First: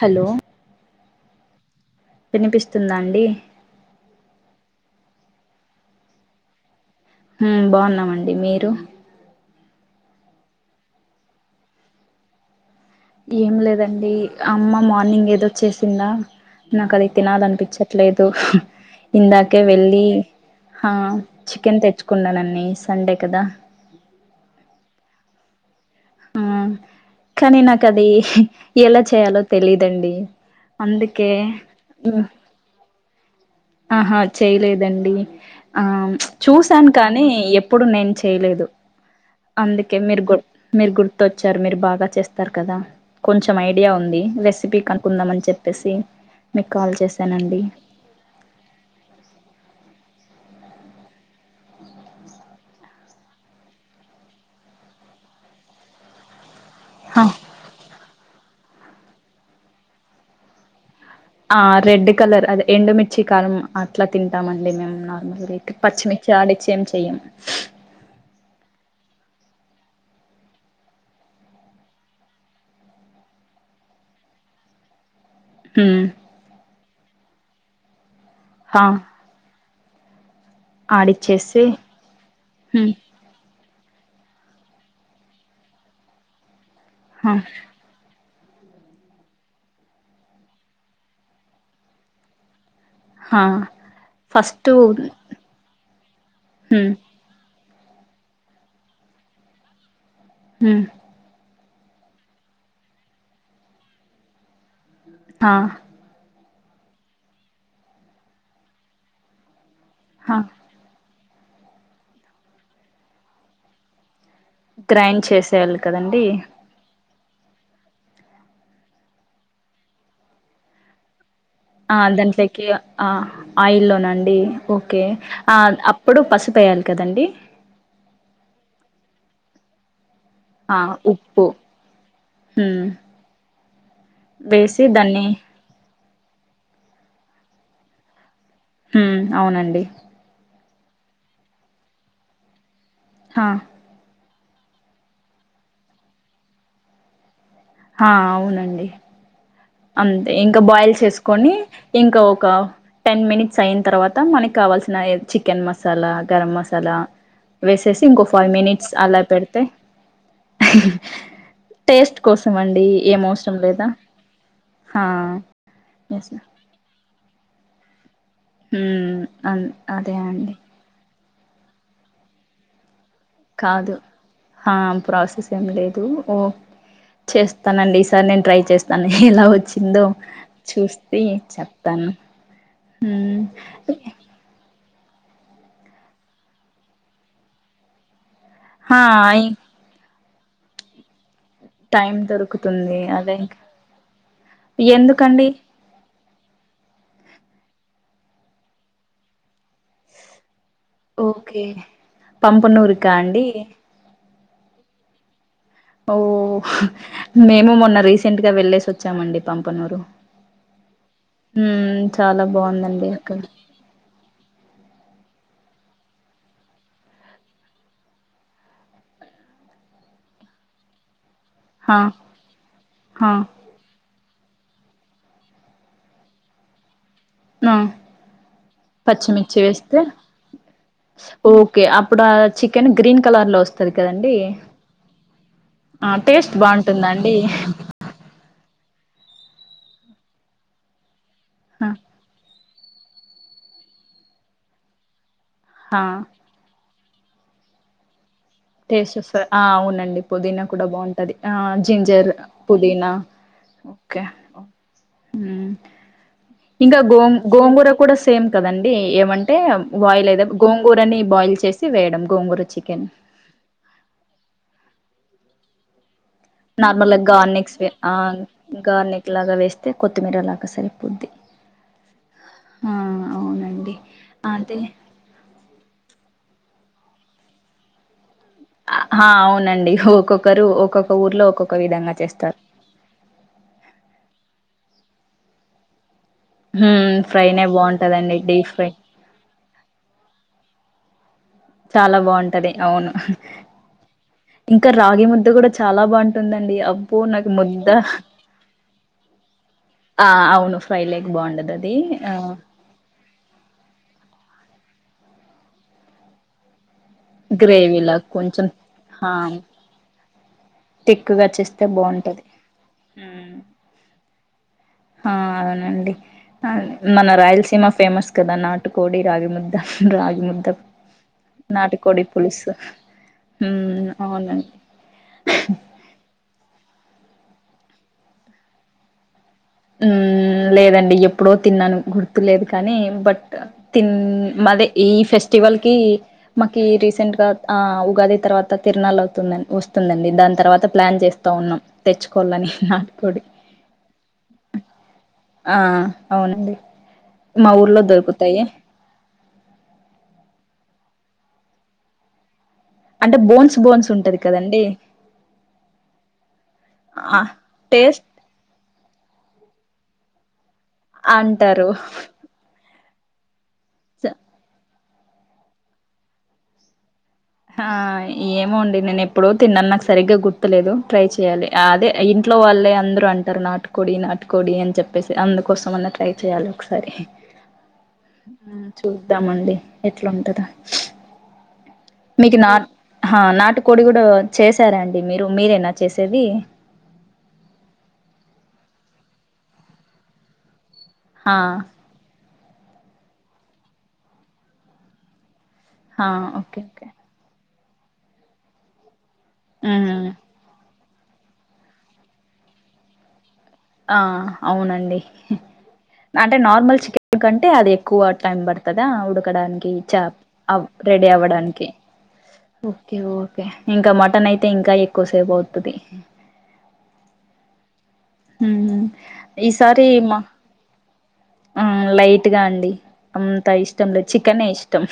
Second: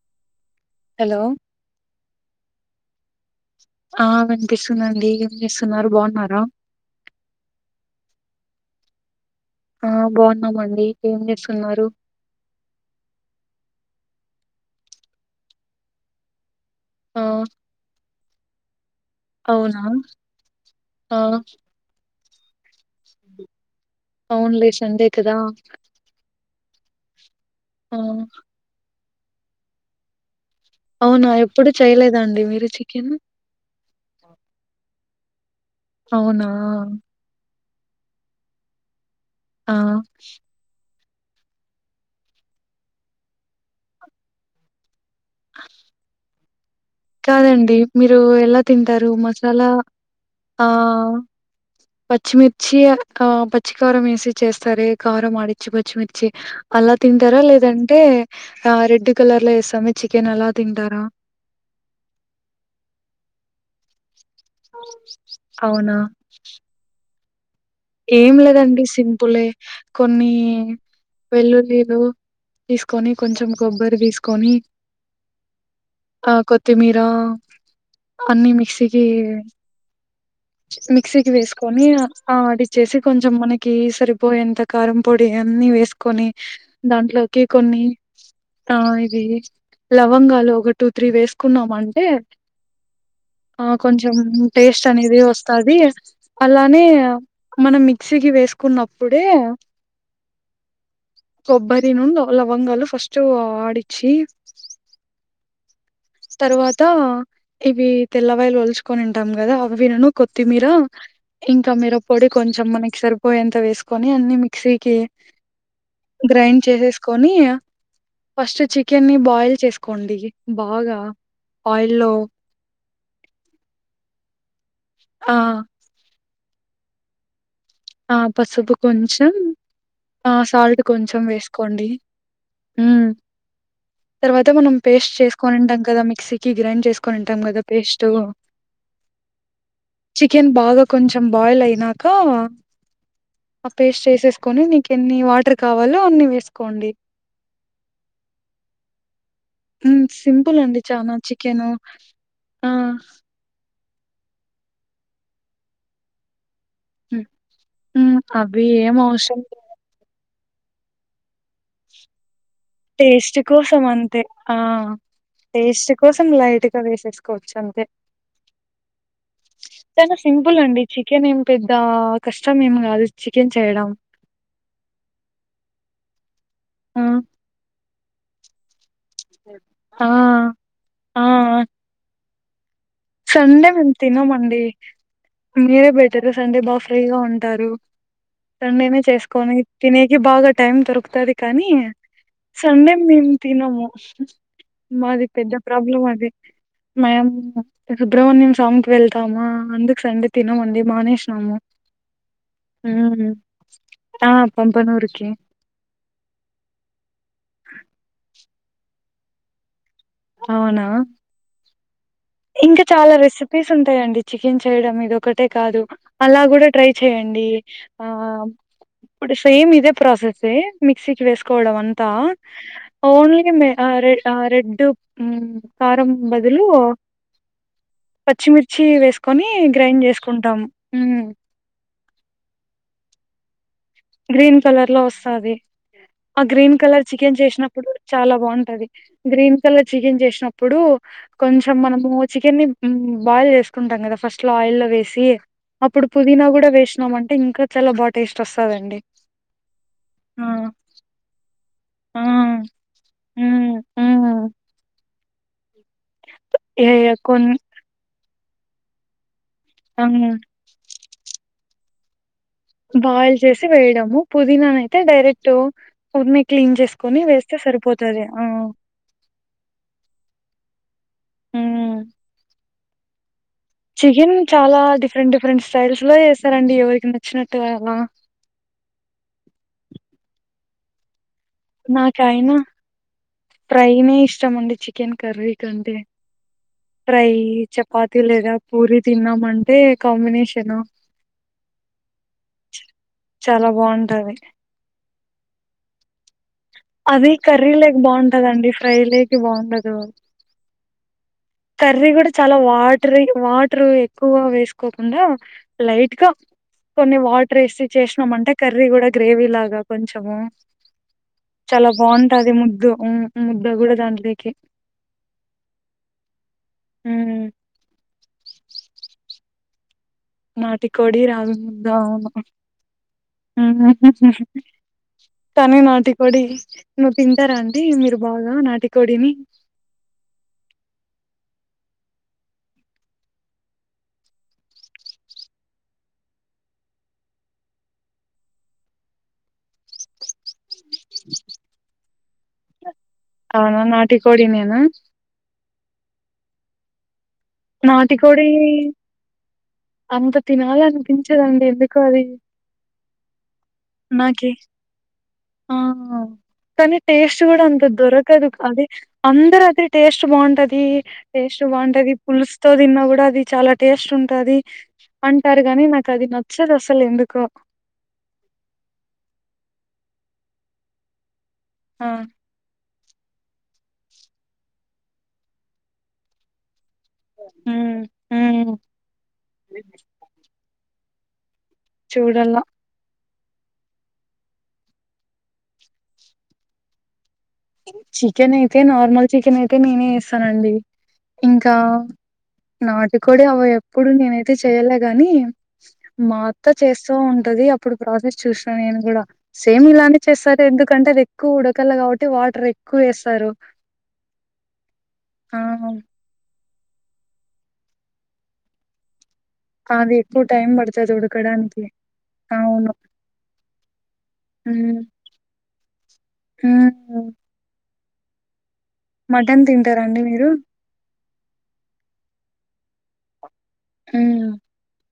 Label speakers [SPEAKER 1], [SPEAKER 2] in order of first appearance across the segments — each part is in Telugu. [SPEAKER 1] హలో
[SPEAKER 2] హలో
[SPEAKER 1] వినిపిస్తుందా అండి
[SPEAKER 2] ఆ వెంకష్ స్తుండి ఏం చేస్తున్నారు బాగున్నారా
[SPEAKER 1] బాగున్నామండి మీరు
[SPEAKER 2] ఆ బాగున్నామండి ఏం చేస్తున్నారు
[SPEAKER 1] ఏం లేదండి అమ్మ మార్నింగ్ ఏదో చేసిందా నాకు అది
[SPEAKER 2] ఆ
[SPEAKER 1] తినాలనిపించట్లేదు ఇందాకే
[SPEAKER 2] అవునా
[SPEAKER 1] వెళ్ళి ఆ చికెన్ తెచ్చుకున్నానన్నీ సండే కదా
[SPEAKER 2] అవునులేష్ అండే కదా
[SPEAKER 1] ఆ కానీ నాకు
[SPEAKER 2] ఆ
[SPEAKER 1] అది ఎలా చేయాలో తెలిదండి
[SPEAKER 2] అవునా ఎప్పుడుూ చేయలేదండి మీరు చికెన్
[SPEAKER 1] ఆహా చేయలేదండి ఆ
[SPEAKER 2] అవునా
[SPEAKER 1] చూసాను కానీ ఎ అప్పుడు నేను చేయలేదు
[SPEAKER 2] ఆ
[SPEAKER 1] అందుకే మీరు గు మీరు గుర్ వచ్చారు మీరు బాగా చేస్తారు కదా కొంచెం ఐడియా ఉంది రెసిపీ క ఒకుందాంమని చెప్పేసి మీకు కాల్ చేశానండి
[SPEAKER 2] కాదండి మీరు ఎలా తింటారు మసాలా ఆ పచ్చిమిర్చి ఆ పచ్చి కారం వేసి చేస్తారు కారం ఆడిచ్చి పచ్చిమిర్చి అలా
[SPEAKER 1] హ
[SPEAKER 2] తింటారా లేదంటే ఆ రెడ్ కలర్ లో వేస్తామ చికెన్ అలా తింటారా
[SPEAKER 1] ఆ రెడ్ కలర్ అది ఎండుమిిర్చి కారం అట్లా తింటామండి మేము నార్మల్గా ఇ
[SPEAKER 2] అవునా
[SPEAKER 1] పచ్చిమిర్చి ఆడిచ్చే ఏమి చెయ్యం
[SPEAKER 2] ఏం లేదండి సింపులే కొన్ని వెల్లులిరు తీసుకొని కొంచెం కొబ్బరి తీసుకొని
[SPEAKER 1] హ్మ్
[SPEAKER 2] ఆ కొత్తిమీర అన్నిీ
[SPEAKER 1] హా
[SPEAKER 2] మిక్సీకి మిక్సీకి
[SPEAKER 1] ఆడిచ్చేసి
[SPEAKER 2] వేసుకొని
[SPEAKER 1] హ్మ్
[SPEAKER 2] ఆడిచ్చేసి కొంచెం మనకి సరిపోయేంత కారం పొడి అన్ని వేసుకొని
[SPEAKER 1] హా
[SPEAKER 2] దాంట్లోకి కొన్ని ఆ ఇది లవంగాలు ఒక టూ త్రీ వేసుకున్నాం అంటే
[SPEAKER 1] హా
[SPEAKER 2] ఆ కొంచెం
[SPEAKER 1] ఫస్ట్
[SPEAKER 2] టేస్ట్ అనేది వస్తుది అలానే
[SPEAKER 1] హ్మ్
[SPEAKER 2] మనం మిక్సీకి వేసుకున్నప్పుడే
[SPEAKER 1] హమ్
[SPEAKER 2] కొబ్బరి ను లవంగాలు ఫస్ట్ ఆడిచ్చి
[SPEAKER 1] హ
[SPEAKER 2] తర్వాత ఇవి తెల్లవాయలు ఒలుచుకొని ఉంటాం కదా వినను
[SPEAKER 1] హా
[SPEAKER 2] కొత్తిమీర ఇంకా మీర పొడి కొంచెం మనకి సరిపోయేంత వేసుకొని అన్ని మిక్సీ కి
[SPEAKER 1] గ్రైండ్ చేసేయాలి కదండి
[SPEAKER 2] గ్రైండ్ చేసే కోని ఫస్ట్ చికెన్ని బాయిల్ చేసుకోండి బాగా
[SPEAKER 1] ఆ
[SPEAKER 2] ఆయిల్లో
[SPEAKER 1] దాంట్లోకి ఆ ఆయి లోనండి ఓకే ఆ ఎప్పుడు పసుపు వేయాలి కదండి
[SPEAKER 2] ఆ పసుపు కొంచెం ఆ సాల్ట్ కొంచెం వేసుకోండి
[SPEAKER 1] హ్మ్
[SPEAKER 2] తర్వాత మనం
[SPEAKER 1] వేసి
[SPEAKER 2] పేస్ట్
[SPEAKER 1] దాన్ని
[SPEAKER 2] చేసుకనింటాం కదా మిక్సీ కి గ్రైండ్ చేసుకనింటాం కదా పేస్ట్
[SPEAKER 1] హ అవునండి
[SPEAKER 2] చికెన్ బాగా కొంచెం బాయిల్ అయినాక
[SPEAKER 1] హా
[SPEAKER 2] ఆ పేస్ట్ చేసే కని నీకు ఎన్ని వాటర్ కావాలో అన్ని వేసుకోండి
[SPEAKER 1] ఆ అవునండి
[SPEAKER 2] హ్మ్.
[SPEAKER 1] అంతే
[SPEAKER 2] సింపుల్
[SPEAKER 1] ఇంకా
[SPEAKER 2] అండి
[SPEAKER 1] బాయిల్
[SPEAKER 2] చానా.
[SPEAKER 1] చేసుకొని
[SPEAKER 2] చికెను
[SPEAKER 1] ఇంకా ఒక
[SPEAKER 2] ఆ!
[SPEAKER 1] టెన్ మినిట్స్ అయింది తర్వాత మనకి కావాల్సిన చికెన్ మసాలా గరం మసాలా అలా
[SPEAKER 2] హ్మ్.
[SPEAKER 1] వేసేసి
[SPEAKER 2] హ్మ్.
[SPEAKER 1] ఇంకో ఫైవ్
[SPEAKER 2] అవి
[SPEAKER 1] మినిట్స్
[SPEAKER 2] ఏం
[SPEAKER 1] అలా
[SPEAKER 2] అవసరం
[SPEAKER 1] పెడితే
[SPEAKER 2] లేదు.
[SPEAKER 1] టేస్ట్ కోసం అండి ఏం
[SPEAKER 2] టేస్ట్
[SPEAKER 1] అవసరం
[SPEAKER 2] కోసం
[SPEAKER 1] లేదా
[SPEAKER 2] అంతే ఆ
[SPEAKER 1] హా
[SPEAKER 2] టేస్ట్ కోసం
[SPEAKER 1] ఎస్
[SPEAKER 2] లైట్గా వేసేసుకోవచ్చు అంతే
[SPEAKER 1] హ్మ్ అన్
[SPEAKER 2] చాలా
[SPEAKER 1] అదే
[SPEAKER 2] సింపుల్ అండి చికెన్ ఏం పెద్ద కష్టం ఏం కాదు
[SPEAKER 1] కాదు ఆ ప్రాసెస్ ఏం లేదు ఓ
[SPEAKER 2] ఆ!
[SPEAKER 1] చేస్తానండి సార్ నేను ట్రై చేస్తాను ఎలా వచ్చిందో
[SPEAKER 2] ఆ! ఆ!
[SPEAKER 1] చూతీ చెప్తాను మ్మ్
[SPEAKER 2] సండే మేం తినమండి మీరే పెట్టారు సండే బా ఫ్రీగా ఉంటారు సండేనే
[SPEAKER 1] హా
[SPEAKER 2] చేసుకొని తినే ఇ బాగా టైం దొరుకుతది కానీ
[SPEAKER 1] టైం
[SPEAKER 2] సండే
[SPEAKER 1] దొరుకుతుంది
[SPEAKER 2] మేము
[SPEAKER 1] అదే ఇంకా
[SPEAKER 2] తినము మాది
[SPEAKER 1] ఎందుకండి
[SPEAKER 2] పెద్ద ప్రాబ్లం అది మేము సుబ్రమణ్యం స్వామికిి వెళ్తామా అందుకు సండే తినము
[SPEAKER 1] ఓకే పంపనూరుకా అండి
[SPEAKER 2] ఒనూరుకి
[SPEAKER 1] ఓ మేము మొన్న రీసెంట్గా వెళ్లేేసి వచ్చామండి పంపనూరు
[SPEAKER 2] అవునా
[SPEAKER 1] హ
[SPEAKER 2] ఇంకా చాలా రెసిపీస్ ఉంటాయండి చికెన్ చికెన్ చేయడం ఇది ఒకటే కాదు అలా కూడా ట్రై చేయండి ఆ ఇప్పుడు సేమ్ ఇదే ప్రాసెస్ే మిక్సకి వేసు
[SPEAKER 1] హా
[SPEAKER 2] డంత
[SPEAKER 1] హా
[SPEAKER 2] ఓన్లీ మీరా రే ఆ రెడ్డు ఉ కారం బదులు
[SPEAKER 1] ఆ
[SPEAKER 2] పచ్చిమిర్చి వేసుకొని
[SPEAKER 1] పచ్చిమిర్చి వేస్త
[SPEAKER 2] గ్రైండ్ చేసుకుంటాం మ్మ్
[SPEAKER 1] ఓకే ఇప్పుడు ఆ చికెన్ గ్రీన్ కలర్ లో వస్తుం
[SPEAKER 2] గ్రీన్ కలర్ లో వస్తాది ఆ
[SPEAKER 1] టేస్ట్
[SPEAKER 2] గ్రీన్ కలర్
[SPEAKER 1] బాగుంటుందండి
[SPEAKER 2] చికెన్ చేసినప్పుడు చాలా బాగుంట ది గ్రీన్ కలర్ చికెన్ చేసినప్పుడు కొంచెం
[SPEAKER 1] ఆ
[SPEAKER 2] మనము చికెన్ని బాయిల్ చేసుకుంటాం కదా ఫస్ట్ లో ఆయిల్ వేసి
[SPEAKER 1] ఆ!
[SPEAKER 2] అప్పుడు పుదీనా కూడా వేసీ న్నాం అంటే ఇంకా చాల బా టేస్ట్ వస్తుంది
[SPEAKER 1] టేస్ట్ వస్తది ఆ అవునండి పుదీనా కూడా బాగుంటది ఆ
[SPEAKER 2] ఆ
[SPEAKER 1] జింజర్ పుదీనా
[SPEAKER 2] హ్మ్
[SPEAKER 1] ఓకే
[SPEAKER 2] హ్మ్
[SPEAKER 1] ఓ ఉ
[SPEAKER 2] ఏ
[SPEAKER 1] ఇంకా గో
[SPEAKER 2] కొన్
[SPEAKER 1] గోంగూర కూడా సేమ్ కదండి ఏమం అంటే బాయిల్
[SPEAKER 2] హ్మ్
[SPEAKER 1] గోంగూరని బాయిల్ చేసి వేయడం గోంగూర చికెన్
[SPEAKER 2] బాయిల్ చేసి వేయడము పుదీనాన అయితే డైరెక్ట్ ఉరినే క్లీన్
[SPEAKER 1] నార్మల్ గా
[SPEAKER 2] చేసుకొని వేస్తే
[SPEAKER 1] గార్నిెక్స్ ఆ
[SPEAKER 2] సరిపోతది.
[SPEAKER 1] గార్నిెక్ లాగా వేస్తే కొత్తిమీర లాగా సరి బుద్ధి
[SPEAKER 2] హ్మ్
[SPEAKER 1] ఆ అవునండి
[SPEAKER 2] చికెన్ చాలా
[SPEAKER 1] అదే
[SPEAKER 2] డిఫరెంట్ డిఫరెంట్ స్టైల్స్ లో చేస్తారండి ఎవరికి నచ్చినట్టు అలా
[SPEAKER 1] ఆ అవునండి ఒక్కొక్కరు ఒక్కొక్క ఊర్లో ఒక్కొక్క విధంగా
[SPEAKER 2] నాకయనా
[SPEAKER 1] చేస్తారు
[SPEAKER 2] ఫ్రైనే ఇష్టం అండి చికెన్ కర్రీ కంటే
[SPEAKER 1] హ్మ్
[SPEAKER 2] ట్రై
[SPEAKER 1] ఫ్రైనే
[SPEAKER 2] చపాతి
[SPEAKER 1] బాగుంటదండి
[SPEAKER 2] లేదా
[SPEAKER 1] డీప్ ఫ్రై
[SPEAKER 2] పూరీ తిన్నామంటే కాంబినేషన్
[SPEAKER 1] చాలా బాగుంటది అవును హా
[SPEAKER 2] చాలా బాగుంటది
[SPEAKER 1] ఇంకా రాగి ముద్ద గుడ చాలా బాగుంటుందండి. అబ్బో
[SPEAKER 2] అది
[SPEAKER 1] నాకు
[SPEAKER 2] కర్రీ
[SPEAKER 1] ముద్ద
[SPEAKER 2] లేక బాగుంటదండి ఫ్రై లేకి బాగుండదు
[SPEAKER 1] ఆ అవును ఫ్రై లేక్ బాగుండదు అది
[SPEAKER 2] కర్రీ కూడా
[SPEAKER 1] ఆ
[SPEAKER 2] చాలా వాటరీ వాటర్ ఎక్కువ వేసుకోకుండా లైట్ గా కొన్ని వాటర్ ఎసి
[SPEAKER 1] గ్రేవీలా
[SPEAKER 2] చేసినామ అంటే
[SPEAKER 1] కొంచెం
[SPEAKER 2] కర్రీ కూడా
[SPEAKER 1] ఆ
[SPEAKER 2] గ్రేవీ లాగా కొంచము
[SPEAKER 1] తిక్కుగా చేస్తే
[SPEAKER 2] చాలా బాగుంటది ముద్దు ముద్ద కూడా దాంట్లోకి
[SPEAKER 1] ఆ అవునండి న మన
[SPEAKER 2] హ్మ్.
[SPEAKER 1] రాయలసీమ ఫేమస్ కదా నాటుకోడి రాగిము
[SPEAKER 2] నాటి కోడి రాజుంద
[SPEAKER 1] నాటుకోడి
[SPEAKER 2] అణు
[SPEAKER 1] పులుసు హ్మ్
[SPEAKER 2] ఊహు
[SPEAKER 1] అవునండి
[SPEAKER 2] తనే నటి కొడి నువ్వు తింటారా అంటీ మీరు బాగా నాటికోడిని
[SPEAKER 1] ఉ లేదండి ఎప్పుడో తిన్నాను గుర్తులేదు కానీ బట్ తి మాదే ఈ ఫెస్ట్ స్టివల్ కి మాకి రీసెంట్ గా ఆ ఉగాది తర్వాత తిరనాల అవుతుందడి వస్తుందండి దా దాన్ తర్వాత ప్లాన్ చేస్తా ఉన్నాం. తెచ్చుకోవాలని నాటుకోడి
[SPEAKER 2] ఆ నాటికోడినేనా
[SPEAKER 1] ఆ అవునండి. మా ఊర్లో
[SPEAKER 2] నాటికోడి
[SPEAKER 1] దొరుకుతాయి
[SPEAKER 2] అంత తినాలన్పించదండి ఎందుకో అది
[SPEAKER 1] అంటే బోన్స్ బోన్స్ ఉంటది
[SPEAKER 2] నాకి
[SPEAKER 1] కదండి.
[SPEAKER 2] ఆ కని టేస్ట్
[SPEAKER 1] ఆ
[SPEAKER 2] గుడంత
[SPEAKER 1] టేస్ట్
[SPEAKER 2] దొరకదు అదే అందర్ టేస్ట్ బాగుంటది. టేస్ట్
[SPEAKER 1] అంటారు
[SPEAKER 2] బాగుంటది స్తో తిన్నా గుడా అది చాలా టేస్ట్ ఉంటది అంటార్ గాని నాకది నచ్చదు అసల్ ఎందుకో
[SPEAKER 1] ఆ ఏమో అండి నేన్ ఎప్పుడో తిన్నాన్ నాక్ సరిగ్గా గుర్తులేదు. ట్రై చే యాలె. అదే
[SPEAKER 2] ఆ
[SPEAKER 1] ఇంట్లో వాళ్ళే అందరు రు అంటారు. నాట్కోడి నాట్కోడి అన్ చెప్పేసి అందుకోసం అన్నా ట్రై చేయాలి. ఒకసారి
[SPEAKER 2] ఉమ్ ఉమ్
[SPEAKER 1] చూద్దామండి ఎట్లుంటదా
[SPEAKER 2] చూడాల.
[SPEAKER 1] ఆ నాటుకోడి గుడా చేసారా అండి మీరు మీరేనా చేసేది.
[SPEAKER 2] చికెన్ అయితే నార్మల్ చికెన్ అయితే నేనే చేస్తానండి.
[SPEAKER 1] హా
[SPEAKER 2] ఇంకా నాటుకోడి అవ ఎప్పుడు నేనైతే చేయలే గని
[SPEAKER 1] హా
[SPEAKER 2] మా అత్త
[SPEAKER 1] ఓకే ఓకే
[SPEAKER 2] చేస్తూ ఉంటది అప్పుడు ప్రాసెస్ చూసినా నేన్ గుడా సేమ్ ఇలానే
[SPEAKER 1] ఉమ్
[SPEAKER 2] చేస్తారు ఎందుకంటే అది ఎక్కు ఉడకాల కాబట్టి వాటర్ ఎక్కు ఏస్తారు.
[SPEAKER 1] ఆ అవునండి. అం టే నార్మల్ చికెన్ కంటే అది ఎక్కువ టైం పడుతదా ఉడకడానికి
[SPEAKER 2] అది
[SPEAKER 1] చ
[SPEAKER 2] ఎక్కువ టైం పడుతది
[SPEAKER 1] రెడీ అవ్
[SPEAKER 2] ఉడకడానికి
[SPEAKER 1] అవ్వడానికి
[SPEAKER 2] అవును
[SPEAKER 1] ఓకే ఓకే ఇంకా మటన్ అయితే ఇంకా ఎక్కువ సేపు అవుతది.
[SPEAKER 2] మ్
[SPEAKER 1] ఉమ్
[SPEAKER 2] మటన్ తింటరా
[SPEAKER 1] ఈసారి
[SPEAKER 2] అండి
[SPEAKER 1] మా
[SPEAKER 2] మీరు
[SPEAKER 1] ఆ లైట్గా అండి అంత ఇష్టం లేద్
[SPEAKER 2] మ్మ్
[SPEAKER 1] చికెనే ఇష్టం.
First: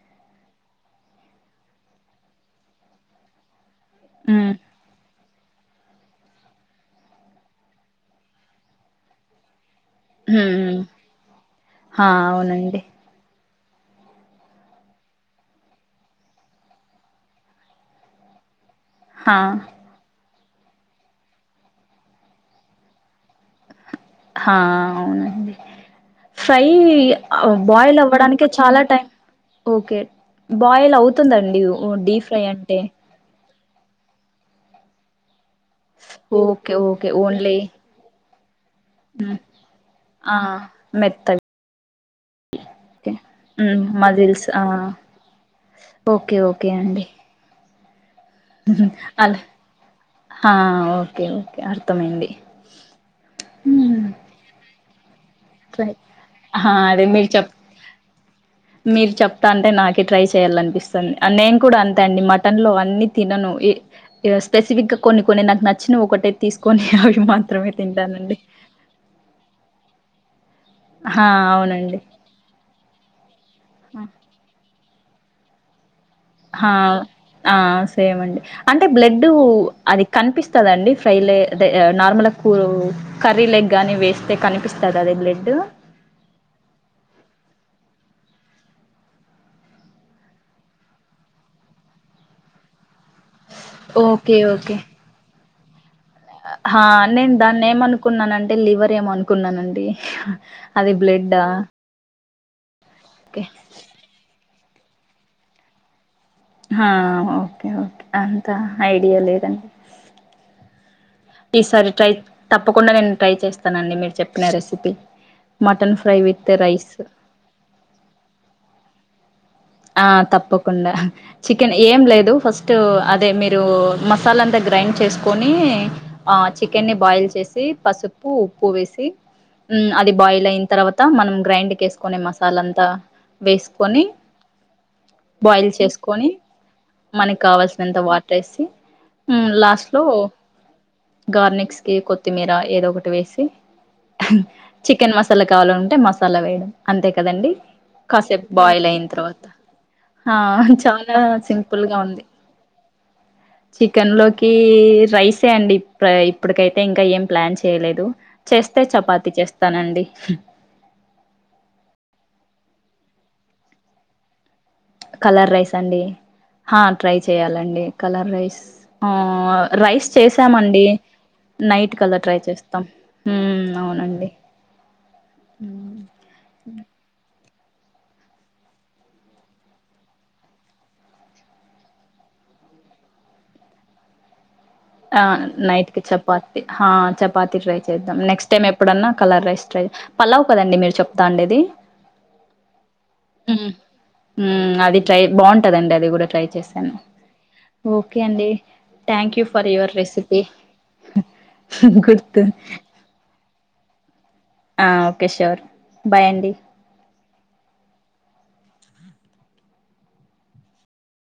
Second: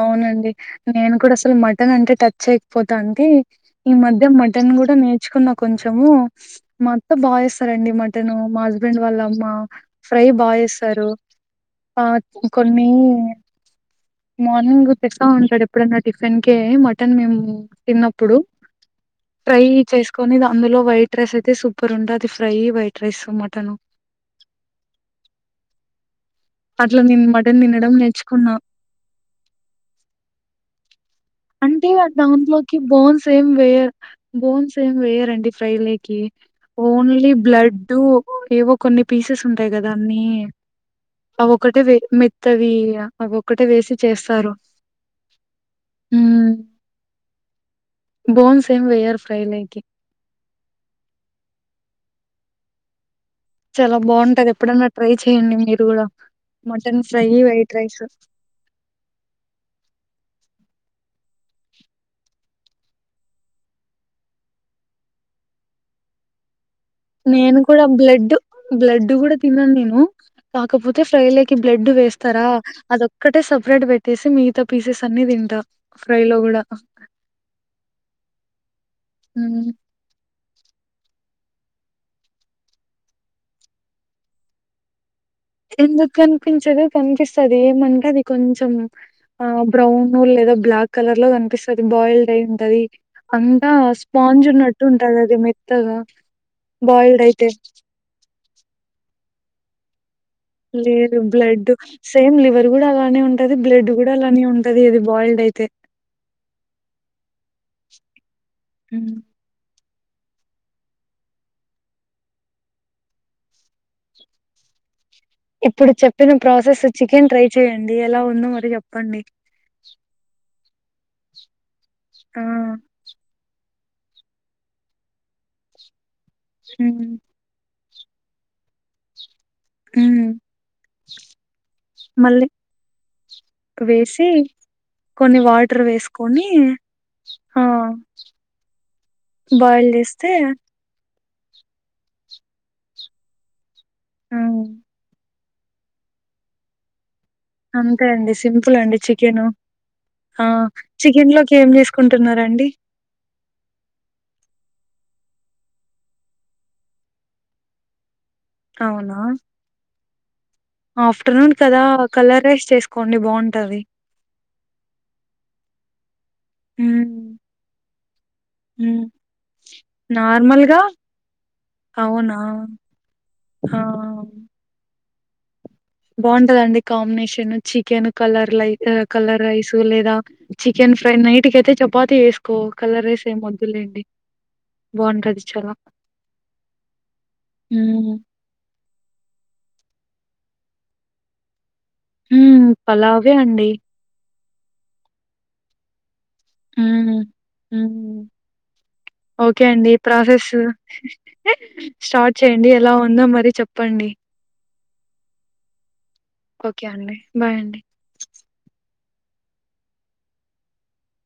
[SPEAKER 2] అవునండి. నేను కూడా అసల్ మటన్ అంటే టచ్ చేయకపోతాంటి ఈ మధ్య
[SPEAKER 1] ఉమ్
[SPEAKER 2] మటన్ గుడ నే ర్చుకున్న కొంచెము. మా అత్త బాగా చేస్తారండి మటన్ మా హస్బెండ్ వాళ్ళ అమ్మ. ఫ్రై బా
[SPEAKER 1] ఉమ్
[SPEAKER 2] చేస్తారు ఆ
[SPEAKER 1] హా అవునండి
[SPEAKER 2] కొన్నీ మార్నింగ్ తెస్తా ఉంటడు ఎప్పుడన్నా టిఫిన్కే మటన్ మేము తిన్నప్పుడు
[SPEAKER 1] హా
[SPEAKER 2] ఫ్రై చేస్కొ కొని అందులో వైట్ రైస్ అయితే సూపర్ ఉంటాది ఫ్రై వైట్ రైస్ మటను
[SPEAKER 1] హా అవునండి ఫ్రై
[SPEAKER 2] అట్లా నేను మటన్ తినడం
[SPEAKER 1] బాయిల్ అవ్వడానికే
[SPEAKER 2] నేర్చుకున్నా
[SPEAKER 1] చాలా టైం ఓకే బాయిల్ అవు
[SPEAKER 2] అంటే అ దాంట్లోకి బోన్స్ ఏం వేయర్ బోన్స్ ఏం వేయరండి ఫ్రై లోకి
[SPEAKER 1] ఓకే ఓకే
[SPEAKER 2] ఓన్లీ బ్లడ్డు ఏవో కొన్ని పీసెస్ ఉంటాయి కదా అన్నీ
[SPEAKER 1] ఆ మెత్తగా
[SPEAKER 2] అవొక్కటే వే మెత్తవి
[SPEAKER 1] ఓకే
[SPEAKER 2] అవొక్కటే వేసి
[SPEAKER 1] మజిల్స్
[SPEAKER 2] చేస్తారు.
[SPEAKER 1] ఆ ఓకే
[SPEAKER 2] హ్మ్
[SPEAKER 1] ఓకే అండి.
[SPEAKER 2] బోన్స్ ఏం వెయ్యరు ఫ్రై లైకి
[SPEAKER 1] హ ఓకే ఓకే అర్థమైంది.
[SPEAKER 2] చాలా
[SPEAKER 1] హ్మ్
[SPEAKER 2] బాగుంటది ఎప్పుడన్న ట్రై చేయండి మీర్
[SPEAKER 1] ట్రై
[SPEAKER 2] గుడా మటన్ ఫ్రై వైట్ రైస్
[SPEAKER 1] మీర్ చెప్తాంటే నాకే ట్రై చేయాలనిపిస్ నేన్ కూడా అంతే అండి మటన్లో అన్ని తినను. స్పెసిఫిక్గా కొన్ని కొన్ని నాక్ నచ్చిన ఒకటే తీస్
[SPEAKER 2] నేను కూడా బ్లడ్ బ్లడ్ గుడా తినను నేను కాకపోతే ఫ్రై
[SPEAKER 1] హా
[SPEAKER 2] లోకి బ్లెడ్
[SPEAKER 1] అవునండి
[SPEAKER 2] వేస్తరా అదొక్కటే సెపరేట్ పెట్టేసి మిగితా పీసెస్ అన్నీ తింటా. ఫ్రై లో కూడా
[SPEAKER 1] హ ఆ సేమండి అంటే బ్లడ్డు అది కనిపిస్ స్తదండి ఫ్రైలే అదే నార్మల్గా కూ కర్రీ లేగ్గాని వేస్తే కనిపిస్తదా అదే బ్ల
[SPEAKER 2] ఎందుకు కనిపించదు కనిపిస్తది ఏమంటే అది కొంచం ఆ బ్రౌన్ లేదా బ్లాక్ కలర్ లో కనిపిస్తది బాయిల్డ్ అయి ఉంటది. అంతా
[SPEAKER 1] ఓకే
[SPEAKER 2] స్పాంజ్
[SPEAKER 1] ఓకే
[SPEAKER 2] ఉన్నట్టు ఉంటది అది మెత్తగా
[SPEAKER 1] హా
[SPEAKER 2] బాయిల్డ్
[SPEAKER 1] నేను
[SPEAKER 2] అయితే
[SPEAKER 1] దాన్ని ఏమనుకున్నానంటే లివర్ ఏమో అనుకున్నానండి. అది
[SPEAKER 2] లేదు
[SPEAKER 1] బ్లడ్డా
[SPEAKER 2] బ్లడ్ సేమ్ లివర్ కూడా అలానే
[SPEAKER 1] ఓకే
[SPEAKER 2] ఉంటది, బ్లడ్ కూడా అలానే ఉంటది అది బాయిల్డ్ అయితే
[SPEAKER 1] హా ఓకే ఓకే అంత
[SPEAKER 2] హ్మ్.
[SPEAKER 1] ఐడియా లేదండి. ఈసారి ట్రై తప్పకుండా నేను ట్రై చేస్తానండి మీరు చెప్పిన రెసిపీ.
[SPEAKER 2] ఇప్పుడు
[SPEAKER 1] మటన్ ఫ్రై
[SPEAKER 2] చెప్పిన
[SPEAKER 1] with
[SPEAKER 2] process
[SPEAKER 1] rice
[SPEAKER 2] chicken try చెయ్యండి ఎలా ఉందో మరి చెప్పండి.
[SPEAKER 1] ఆ తప్పకుండా చికెన్ ఏం లేదు
[SPEAKER 2] ఆ
[SPEAKER 1] ఫస్ట్ అదే మీరు మసాలా అంతా గ్రైండ్ చేసుకొని ఆ చికెన్ని
[SPEAKER 2] హ్మ్.
[SPEAKER 1] బాయిల్ చేసి పసుపు ఉప్పు వేసి ఉమ్ అది
[SPEAKER 2] హ్మ్.
[SPEAKER 1] బాయిల్ అయిన తర్వాత మనం గ్రైండ్ కి ఏసుకునే
[SPEAKER 2] మళ్ళీ
[SPEAKER 1] మసాల అంతా వేసుకొని
[SPEAKER 2] వేసి కొన్ని
[SPEAKER 1] బాయిల్
[SPEAKER 2] వాటర్
[SPEAKER 1] చేసుకొని
[SPEAKER 2] వేసుకొని
[SPEAKER 1] మనకి
[SPEAKER 2] ఆ
[SPEAKER 1] కావాల్సినంత వాటర్ వేసి లాస్ట్
[SPEAKER 2] బాయిల్
[SPEAKER 1] లో
[SPEAKER 2] చేస్తే
[SPEAKER 1] గార్నిక్స్ కి కొత్తిమీర ఏదో ఒకటి వేసి
[SPEAKER 2] హ్మ్.
[SPEAKER 1] చికెన్ మస్ మసాలా కావాలంటే మసాలా వేయడం అంతే కదండీ
[SPEAKER 2] అంతే అండి
[SPEAKER 1] కాసేపు
[SPEAKER 2] సింపుల్
[SPEAKER 1] బాయిల్
[SPEAKER 2] అండి
[SPEAKER 1] అయిన తర్వాత
[SPEAKER 2] చికెన్
[SPEAKER 1] హా
[SPEAKER 2] ఆ
[SPEAKER 1] చాలా
[SPEAKER 2] చికెన్ లోకి ఏం
[SPEAKER 1] సింపుల్గా ఉంది
[SPEAKER 2] చేసుకుంటున్నారండి
[SPEAKER 1] చికెన్ లోకి ఈ రైసే అండి ఇ ఇప్పటికైతే ఇంకా ఏం ప్లాన్ చేయలేదు. చేస్తే
[SPEAKER 2] అవునా
[SPEAKER 1] చపాతి చేస్తానండి
[SPEAKER 2] ఆఫ్టర్నూన్ కదా కలర్ రైస్ చేసుకోం డి బావుంటది.
[SPEAKER 1] కలర్ రైసా అండి హా ట్రై చెయాలండి కలర్ రైస్ ఆ రైస్
[SPEAKER 2] నార్మల్గా
[SPEAKER 1] చేసామండి. నైట్ కి అలా ట్రై
[SPEAKER 2] అవునా
[SPEAKER 1] చేస్తాం ఉమ్
[SPEAKER 2] ఆ
[SPEAKER 1] అవునండి.
[SPEAKER 2] బావుంటదండి కాంబినేషన్ చికెన్ కలర్ లై కలర్ రైస్ లేదా చికెన్ ఫ్రై నైట్ కయితే చపాతి వేసుకో కలర్ రైస్ ఏం వొద్దులేండి.
[SPEAKER 1] ఆ నైట్ కి చపాతి హా చపాతి ట్రై
[SPEAKER 2] ఉమ్
[SPEAKER 1] చేద్దాం నెక్స్ట్ టైమ్ ఎప్ ఎప్పుడన్నా కలర్ రైస్ ట్రై పలావ్ కదండి మీరు చెప్తాండేది.
[SPEAKER 2] హు పలావే అండి
[SPEAKER 1] ఉమ్ అది ట్రై బాగుంటదండి అది కూడా ట్రై చేశాను
[SPEAKER 2] ఉమ్ ఉమ్
[SPEAKER 1] ఓకే అండి థ్యాంక్ యూ.
[SPEAKER 2] ఓకే
[SPEAKER 1] ఫర్
[SPEAKER 2] అండి
[SPEAKER 1] యువర్ రెసిపీ
[SPEAKER 2] ప్రాసెస్ స్టార్ట్
[SPEAKER 1] గుర్తు
[SPEAKER 2] చేయండి ఎలా ఉందో మరి చెప్పండి.
[SPEAKER 1] ఆ ఓకే షూర్
[SPEAKER 2] ఓకే అండి బాయ్ అండి.